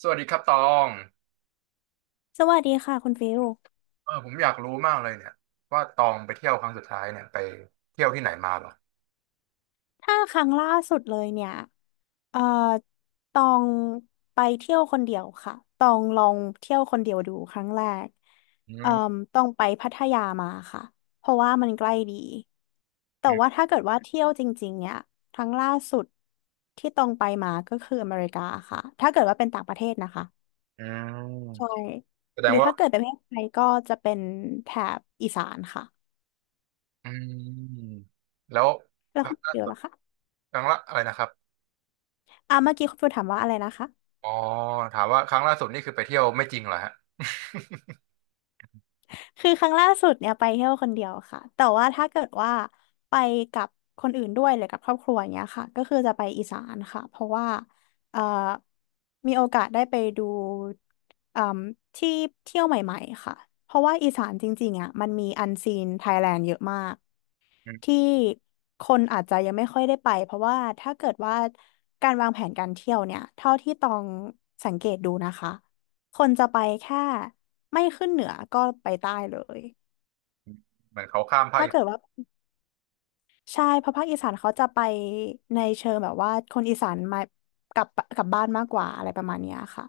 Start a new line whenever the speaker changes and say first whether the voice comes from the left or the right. right: สวัสดีครับตอง
left: สวัสดีค่ะคุณฟิล
right: ผมอยากรู้มากเลยเนี่ยว่าตองไปเที่ยวครั้งสุดท้ายเนี่ยไปเที่ยวที่ไหนมาเหรอ
left: ถ้าครั้งล่าสุดเลยเนี่ยเอ่อตองไปเที่ยวคนเดียวค่ะตองลองเที่ยวคนเดียวดูครั้งแรก
right: อื
left: เอ่อ
right: ม
left: ต้องไปพัทยามาค่ะเพราะว่ามันใกล้ดีแต่
right: อื
left: ว่า
right: ม
left: ถ้าเกิดว่าเที่ยวจริงๆเนี่ยครั้งล่าสุดที่ตองไปมาก็คืออเมริกาค่ะถ้าเกิดว่าเป็นต่างประเทศนะคะ
right: อื
left: ใช่
right: มแสด
left: ห
right: ง
left: รือ
right: ว่า
left: ถ้าเกิดเป็นประเทศไทยก็จะเป็นแถบอีสานค่ะ
right: อืมแล้ว
left: แล้ว
right: ครั้
left: คุ
right: ง
left: ณ
right: ล่า
left: ฟิล
right: สุด
left: ล่ะคะ
right: ครั้งละอะไรนะครับ
left: เมื่อกี้คุณฟิลถามว่าอะไรนะคะ
right: อ๋อถามว่าครั้งล่าสุดนี่คือไปเที่ยวไม่จริงเหรอฮะ
left: คือครั้งล่าสุดเนี่ยไปเที่ยวคนเดียวค่ะแต่ว่าถ้าเกิดว่าไปกับคนอื่นด้วยหรือกับครอบครัวอย่างเงี้ยค่ะก็คือจะไปอีสานค่ะเพราะว่าเอ่อมีโอกาสได้ไปดูเอ่มที่เที่ยวใหม่ๆค่ะเพราะว่าอีสานจริงๆอ่ะมันมีอันซีนไทยแลนด์เยอะมาก
right: อื
left: ที่
right: ม
left: คนอาจจะยังไม่ค่อยได้ไปเพราะว่าถ้าเกิดว่าการวางแผนการเที่ยวเนี่ยเท่าที่ตองสังเกตดูนะคะคนจะไปแค่ไม่ขึ้นเหนือก็ไปใต้เลย
right: เหมือนเขาข้ามภาค
left: ถ้า
right: อี
left: เกิด
right: สาน
left: ว่าใช่เพราะภาคอีสานเขาจะไปในเชิงแบบว่าคนอีสานมากลับบ้านมากกว่าอะไรประมาณเนี้ยค่ะ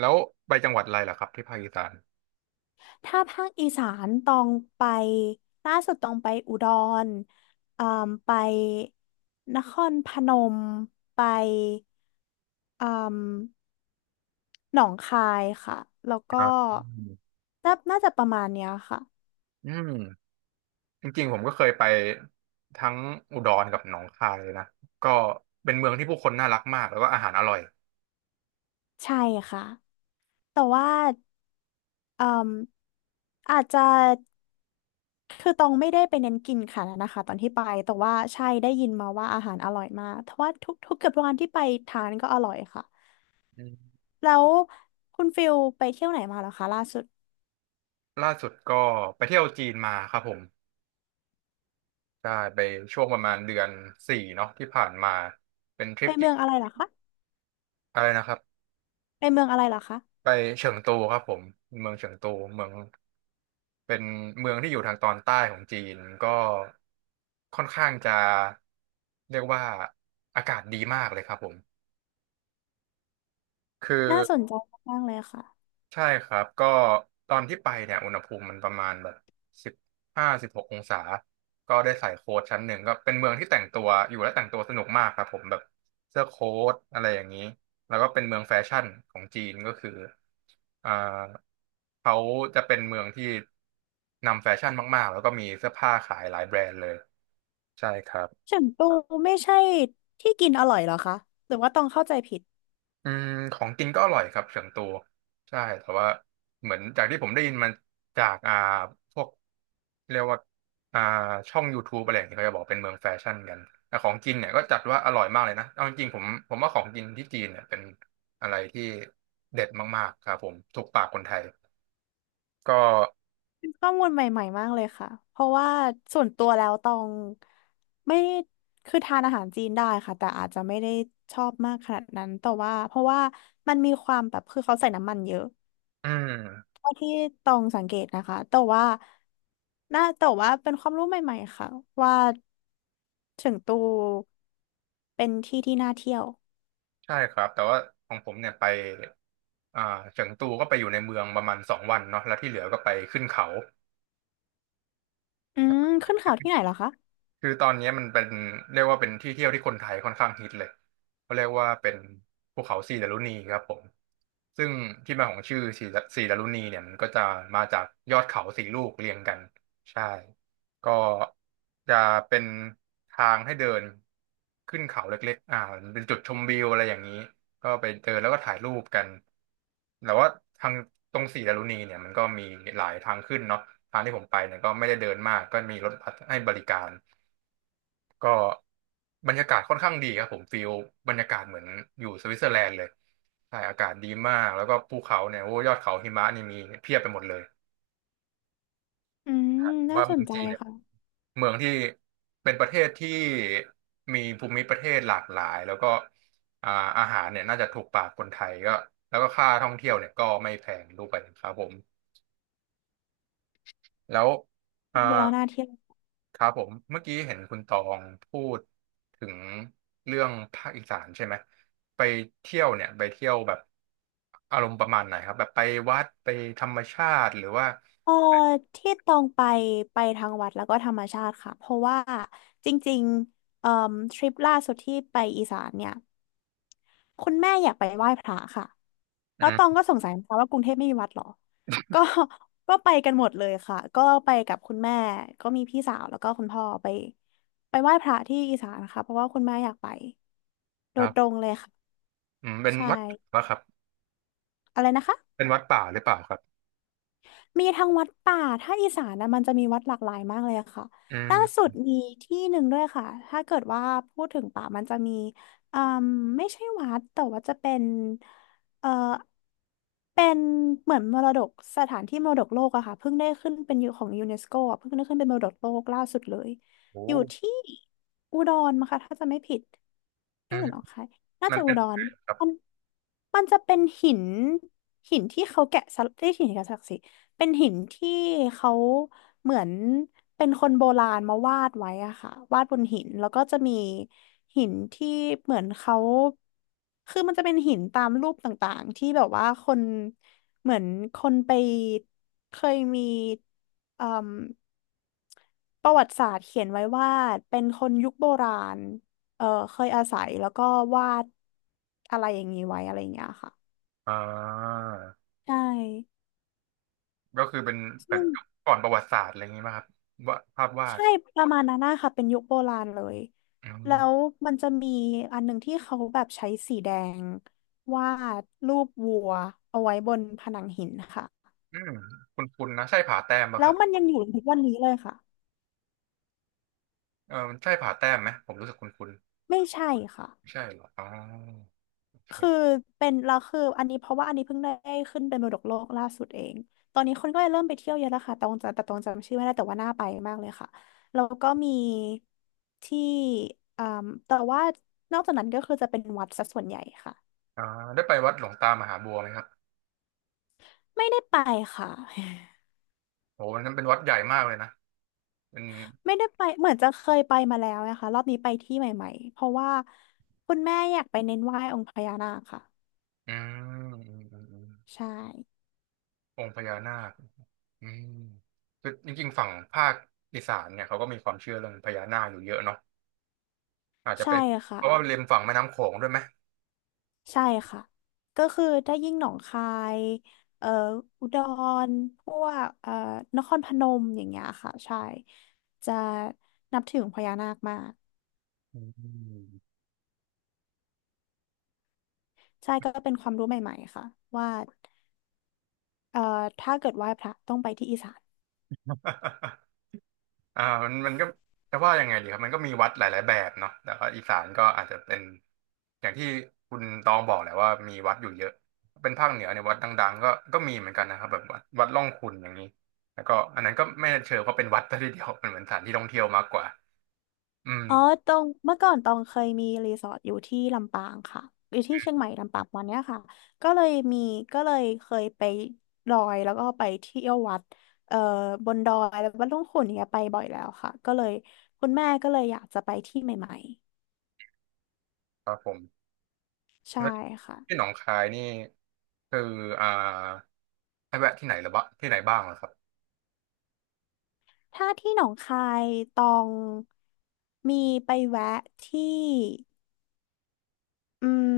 right: แล้วไปจังหวัดอะไรเหรอครับที่ภาคอีสาน
left: ถ้าภาคอีสานต้องไปล่าสุดต้องไปอุดรเอ่มไปนครพนมไปเอ่มหนองคายค่ะแล้วก็
right: อ่าอืม
left: น่าน่าจะประมาณเนี้ยค่ะ
right: อืมจริงๆผมก็เคยไปทั้งอุดรกับหนองคายเลยนะก็เป็นเมืองที่ผู้คนน่ารักมากแล้วก็อาหารอร่อย
left: ใช่ค่ะแต่ว่าเอ่มอาจจะ คือตองไม่ได้ไปเน้นกินค่ะนะคะตอนที่ไปแต่ว่าใช่ได้ยินมาว่าอาหารอร่อยมากเพราะว่าทุกเกือบทุกวันที่ไปทานก็อร่อยค่ะแล้วคุณฟิลไปเที่ยวไหนมาเหรอคะล่าสุด
right: ล่าสุดก็ไปเที่ยวจีนมาครับผมใช่ไปช่วงประมาณเดือนสี่เนาะที่ผ่านมา เป็นทริ
left: ไป
right: ปที่
left: เมืองอะไรเหรอคะ
right: อะไรนะครับ
left: ไปเมืองอะไรเหรอคะ
right: ไปเฉิงตูครับผม เมืองเฉิงตูเมืองเป็นเมืองที่อยู่ทางตอนใต้ของจีนก็ค่อนข้างจะเรียกว่าอากาศดีมากเลยครับผมคือ
left: น่าสนใจมากๆเลยค่ะ
right: ใช่ครับก็ตอนที่ไปเนี่ยอุณหภูมิมันประมาณแบบสิบห้าสิบหกองศาก็ได้ใส่โค้ทชั้นหนึ่งก็เป็นเมืองที่แต่งตัวอยู่และแต่งตัวสนุกมากครับผมแบบเสื้อโค้ทอะไรอย่างนี้แล้วก็เป็นเมืองแฟชั่นของจีนก็คืออ่าเขาจะเป็นเมืองที่นำแฟชั่นมากๆแล้วก็มีเสื้อผ้าขายหลายแบรนด์เลยใช่ครับ
left: เฉิงตูไม่ใช่ที่กินอร่อยเหรอคะหรือว่าตองเข้าใจผิด
right: อืมของกินก็อร่อยครับเฉิงตูใช่แต่ว่าเหมือนจากที่ผมได้ยินมันจากพวกเรียกว่าอ่าช่อง YouTube อะไรอย่างเงี้ยเขาจะบอกเป็นเมืองแฟชั่นกันแต่ของกินเนี่ยก็จัดว่าอร่อยมากเลยนะเอาจริงๆผมว่าของกินที่จีนเนี่ยเป็นอะไรที่เด็ดมากๆครับผมถูกปากคนไทยก็
left: ข้อมูลใหม่ๆมากเลยค่ะเพราะว่าส่วนตัวแล้วตองไม่คือทานอาหารจีนได้ค่ะแต่อาจจะไม่ได้ชอบมากขนาดนั้นแต่ว่าเพราะว่ามันมีความแบบคือเขาใส่น้ำมันเยอะ
right: อืม
left: เท่าที่ตองสังเกตนะคะแต่ว่าน่าแต่ว่าเป็นความรู้ใหม่ๆ ค่ะว่าเฉิงตูเป็นที่ที่น่าเที่ยว
right: ใช่ครับแต่ว่าของผมเนี่ยไปอ่าเฉิงตูก็ไปอยู่ในเมืองประมาณสองวันเนาะแล้วที่เหลือก็ไปขึ้นเขา
left: อืมขึ้นเขาที่ไหนเหรอคะ
right: คือตอนนี้มันเป็นเรียกว่าเป็นที่เที่ยวที่คนไทยค่อนข้างฮิตเลยเขาเรียกว่าเป็นภูเขาสีดารุณีครับผมซึ่งที่มาของชื่อสีดารุณีเนี่ยมันก็จะมาจากยอดเขาสี่ลูกเรียงกันใช่ก็จะเป็นทางให้เดินขึ้นเขาเล็กๆมันเป็นจุดชมวิวอะไรอย่างนี้ก็ไปเดินแล้วก็ถ่ายรูปกันแต่ว่าทางตรงสีดารุณีเนี่ยมันก็มีหลายทางขึ้นเนาะทางที่ผมไปเนี่ยก็ไม่ได้เดินมากก็มีรถบัสให้บริการ ก็บรรยากาศค่อนข้างดีครับผมฟีลบรรยากาศเหมือนอยู่สวิตเซอร์แลนด์เลยใช่อากาศดีมากแล้วก็ภูเขาเนี่ยโอ้ยอดเขาหิมะนี่มีเพียบไปหมดเลย
left: อืมน่า
right: ว่า
left: ส
right: เมื
left: น
right: อง
left: ใจ
right: จีนเนี่ย
left: ค่ะ
right: เมืองที่เป็นประเทศที่มีภูมิประเทศหลากหลายแล้วก็อ่าอาหารเนี่ยน่าจะถูกปากคนไทยก็แล้วก็ค่าท่องเที่ยวเนี่ยก็ไม่แพงด้วยครับผมแล้ว
left: ฟั
right: อ่า
left: งดูแล้วน่าเที่ยว
right: ครับผมเมื่อกี้เห็นคุณตองพูดถึงเรื่องภาคอีสานใช่ไหมไปเที่ยวเนี่ยไปเที่ยวแบบอารมณ์ประมาณไหนครับแบบไปวัดไปธรรมชาติหรือว่า
left: เออที่ตองไปไปทางวัดแล้วก็ธรรมชาติค่ะเพราะว่าจริงๆทริปล่าสุดที่ไปอีสานเนี่ยคุณแม่อยากไปไหว้พระค่ะ
right: อื
left: แล้วตอง
right: ม
left: ก็สงสัยนะคะว่ากรุงเทพไม่มีวัดเหรอก็ ก็ไปกันหมดเลยค่ะก็ไปกับคุณแม่ก็มีพี่สาวแล้วก็คุณพ่อไปไปไหว้พระที่อีสานค่ะเพราะว่าคุณแม่อยากไปโด
right: ครั
left: ยตร
right: บ
left: งเลยค่ะ
right: อืมเป็น
left: ใช
right: วัด
left: ่
right: ป่าครับ
left: อะไรนะคะ
right: เป็นวัดป่าหรือเปล่าครับ
left: มีทั้งวัดป่า ถ้าอีสานนะมันจะมีวัดหลากหลายมากเลยอะค่ะ
right: อื
left: ล่าสุ
right: ม
left: ดมีที่หนึ่งด้วยค่ะ ถ้าเกิดว่าพูดถึงป่ามันจะมีอืมไม่ใช่วัดแต่ว่าจะเป็น เอ่อเป็นเหมือนมรดกสถานที่มรดกโลกอะค่ะเพิ่งได้ขึ้นเป็นอยู่ของยูเนสโกอะเพิ่งได้ขึ้นเป็นมรดกโลกล่าสุดเลย
right: โอ้
left: อยู่ที่อุดรมั้งคะถ้าจะไม่ผิด
right: อื
left: นี่ห
right: ม
left: รือหนองคายน่า
right: มัน
left: จะ
right: เป็
left: อุ
right: น
left: ด
right: ยัง
left: ร
right: ไงครับ
left: มันมันจะเป็นหินหินที่เขาแกะสลักที่หินแกะสลักสิ เป็นหินที่เขาเหมือนเป็นคนโบราณมาวาดไว้อะค่ะวาดบนหินแล้วก็จะมีหินที่เหมือนเขาคือมันจะเป็นหินตามรูปต่างๆที่แบบว่าคนเหมือนคนไปเคยมีเอ่มประวัติศาสตร์เขียนไว้ว่าเป็นคนยุคโบราณเออเคยอาศัยแล้วก็วาดอะไรอย่างนี้ไว้อะไรอย่างเงี้ยค่ะ
right: อ่า
left: ใช่
right: ก็คือเป็นแบ
left: ซึ่
right: บ
left: ง
right: ก่อนประวัติศาสตร์อะไรอย่างนี้ไหมครับวาดภาพวาด
left: ใช่ประมาณนั้นนะคะเป็นยุคโบราณเลย
right: อื
left: แล้ว
right: ม
left: มันจะมีอันหนึ่งที่เขาแบบใช้สีแดงวาดรูปวัวเอาไว้บนผนังหินค่ะ
right: อืมคุณนะใช่ผาแต้มป่ะ
left: แล้
right: ค
left: ว
right: รับ
left: มันยังอยู่ถึงวันนี้เลยค่ะ
right: เออมันใช่ผาแต้มไหมผมรู้สึกคุณ
left: ไม่ใช่ค่ะ
right: ใช่เหรอโอเค
left: คือเป็นเราคืออันนี้เพราะว่าอันนี้เพิ่งได้ขึ้นเป็นมรดกโลกล่าสุดเองตอนนี้คนก็เลยเริ่มไปเที่ยวเยอะแล้วค่ะแต่ตรงจะแต่ตรงจำชื่อไม่ได้แต่ว่าน่าไปมากเลยค่ะแล้วก็มีที่อ่าแต่ว่านอกจากนั้นก็คือจะเป็นวัดซะส่วนใหญ่ค่ะ
right: อ่าได้ไปวัดหลวงตามหาบัวไหมครับ
left: ไม่ได้ไปค่ะ
right: โหวันนั้นเป็นวัดใหญ่มากเลยนะเป็น
left: ไม่ได้ไปเหมือนจะเคยไปมาแล้วนะคะรอบนี้ไปที่ใหม่ๆเพราะว่าคุณแม่อยากไปเน้นไหว้องค์พญานาคค่ะ
right: อืมอืมอืมอม
left: ใช่
right: องค์พญานาคอืมคือจริงๆฝั่งภาคอีสานเนี่ยเขาก็มีความเชื่อเรื่องพญานาคอยู่เยอะเนาะอาจจะ
left: ใช่
right: เป็น
left: ค่ะ
right: เพราะว่าริมฝั่งแม่น้ำโขงด้วยไหม
left: ใช่ค่ะก็คือได้ยิ่งหนองคายเอ่ออุดรพวกนครพนมอย่างเงี้ยค่ะใช่จะนับถือองค์พญานาคมาก
right: อืม
left: ใช่ก็เป็นความรู้ใหม่ๆค่ะว่าเอ่อถ้าเกิดไหว้พระต้องไปที่อีสาน
right: มันก็จะว่ายังไงดีครับมันก็มีวัดหลายๆแบบเนาะแต่ว่าอีสานก็อาจจะเป็นอย่างที่คุณตองบอกแหละว่ามีวัดอยู่เยอะเป็นภาคเหนือเนี่ยวัดดังๆก็ก็มีเหมือนกันนะครับแบบวัดร่องขุ่นอย่างนี้แล้วก็อันนั้นก็ไม่เชิงว่าเป็นวัดซะทีเดียวมันเหมือนสถานที่ท่องเที่ยวมากกว่าอืม
left: อ๋อตรงเมื่อก่อนตองเคยมีรีสอร์ทอยู่ที่ลำปางค่ะอยู่ที่เชียงใหม่ลำปางประมันเนี้ยค่ะก็เลยมีก็เลยเคยไปดอยแล้วก็ไปเที่ยววัดเอ่อบนดอยแล้ววัดหลวงขุ่นอย่างเนี้ยไปบ่อยแล้วค่ะก็เลยคุณแม่ก็เลยอยากจะไปที่ใหม่
right: ครับผม
left: ๆใช่
right: แล้ว
left: ค่ะ
right: ที่หนองคายนี่คืออ่าให้แวะที่ไหนหรือบ้างที่ไหนบ้างเหรอครับ
left: ถ้าที่หนองคายตองมีไปแวะที่อืม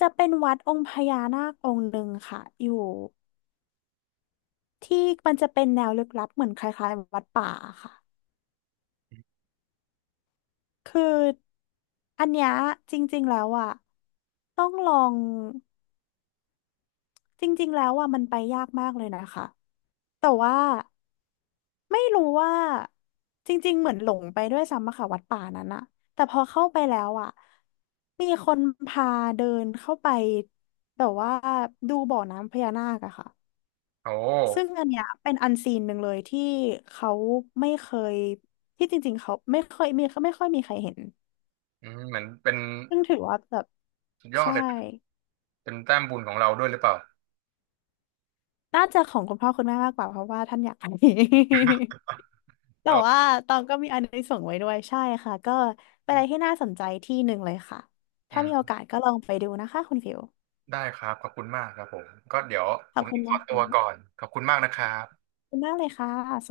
left: จะเป็นวัดองค์พญานาคองค์หนึ่งค่ะอยู่ ที่มันจะเป็นแนวลึกลับเหมือนคล้ายๆวัดป่าค่ะ คืออันเนี้ยจริงๆแล้วอ่ะต้องลองจริงๆแล้วอ่ะมันไปยากมากเลยนะคะแต่ว่าไม่รู้ว่าจริงๆเหมือนหลงไปด้วยซ้ำอะค่ะวัดป่านั้นอะแต่พอเข้าไปแล้วอ่ะมีคนพาเดินเข้าไปแต่ว่าดูบ่อน้ำพญานาคอะค่ะ
right: โอ้
left: ซึ่งอันเนี้ยเป็นอันซีนหนึ่งเลยที่เขาไม่เคยที่จริงๆเขาไม่เคยมีไม่ค่อยมีใครเห็น
right: อืมเหมือนเป็น
left: ซึ่งถือว่าแบบ
right: สุดยอด
left: ใช่
right: เลยเป็นแต้มบุญของเราด้วยหรือเปล่า
left: น่าจะของคุณพ่อคุณแม่มากกว่าเพราะว่าท่านอยากไป แต่
right: เออ
left: ว่าตองก็มีอันนี้ส่งส์ไว้ด้วยใช่ค่ะก็เป็นอะไรที่น่าสนใจที่หนึ่งเลยค่ะถ้า
right: อื
left: มีโอ
right: ม
left: กาสก็ลองไปดูนะคะคุณฟิว
right: ได้ครับ ขอบคุณมากครับผม ก็เดี๋ยว
left: ข
right: ผ
left: อบ
right: ม
left: คุณ
right: ขอ
left: มาก
right: ตัว
left: ค่ะ
right: ก่อน ขอบคุณมากนะครับ
left: ขอบคุณมากเลยค่ะ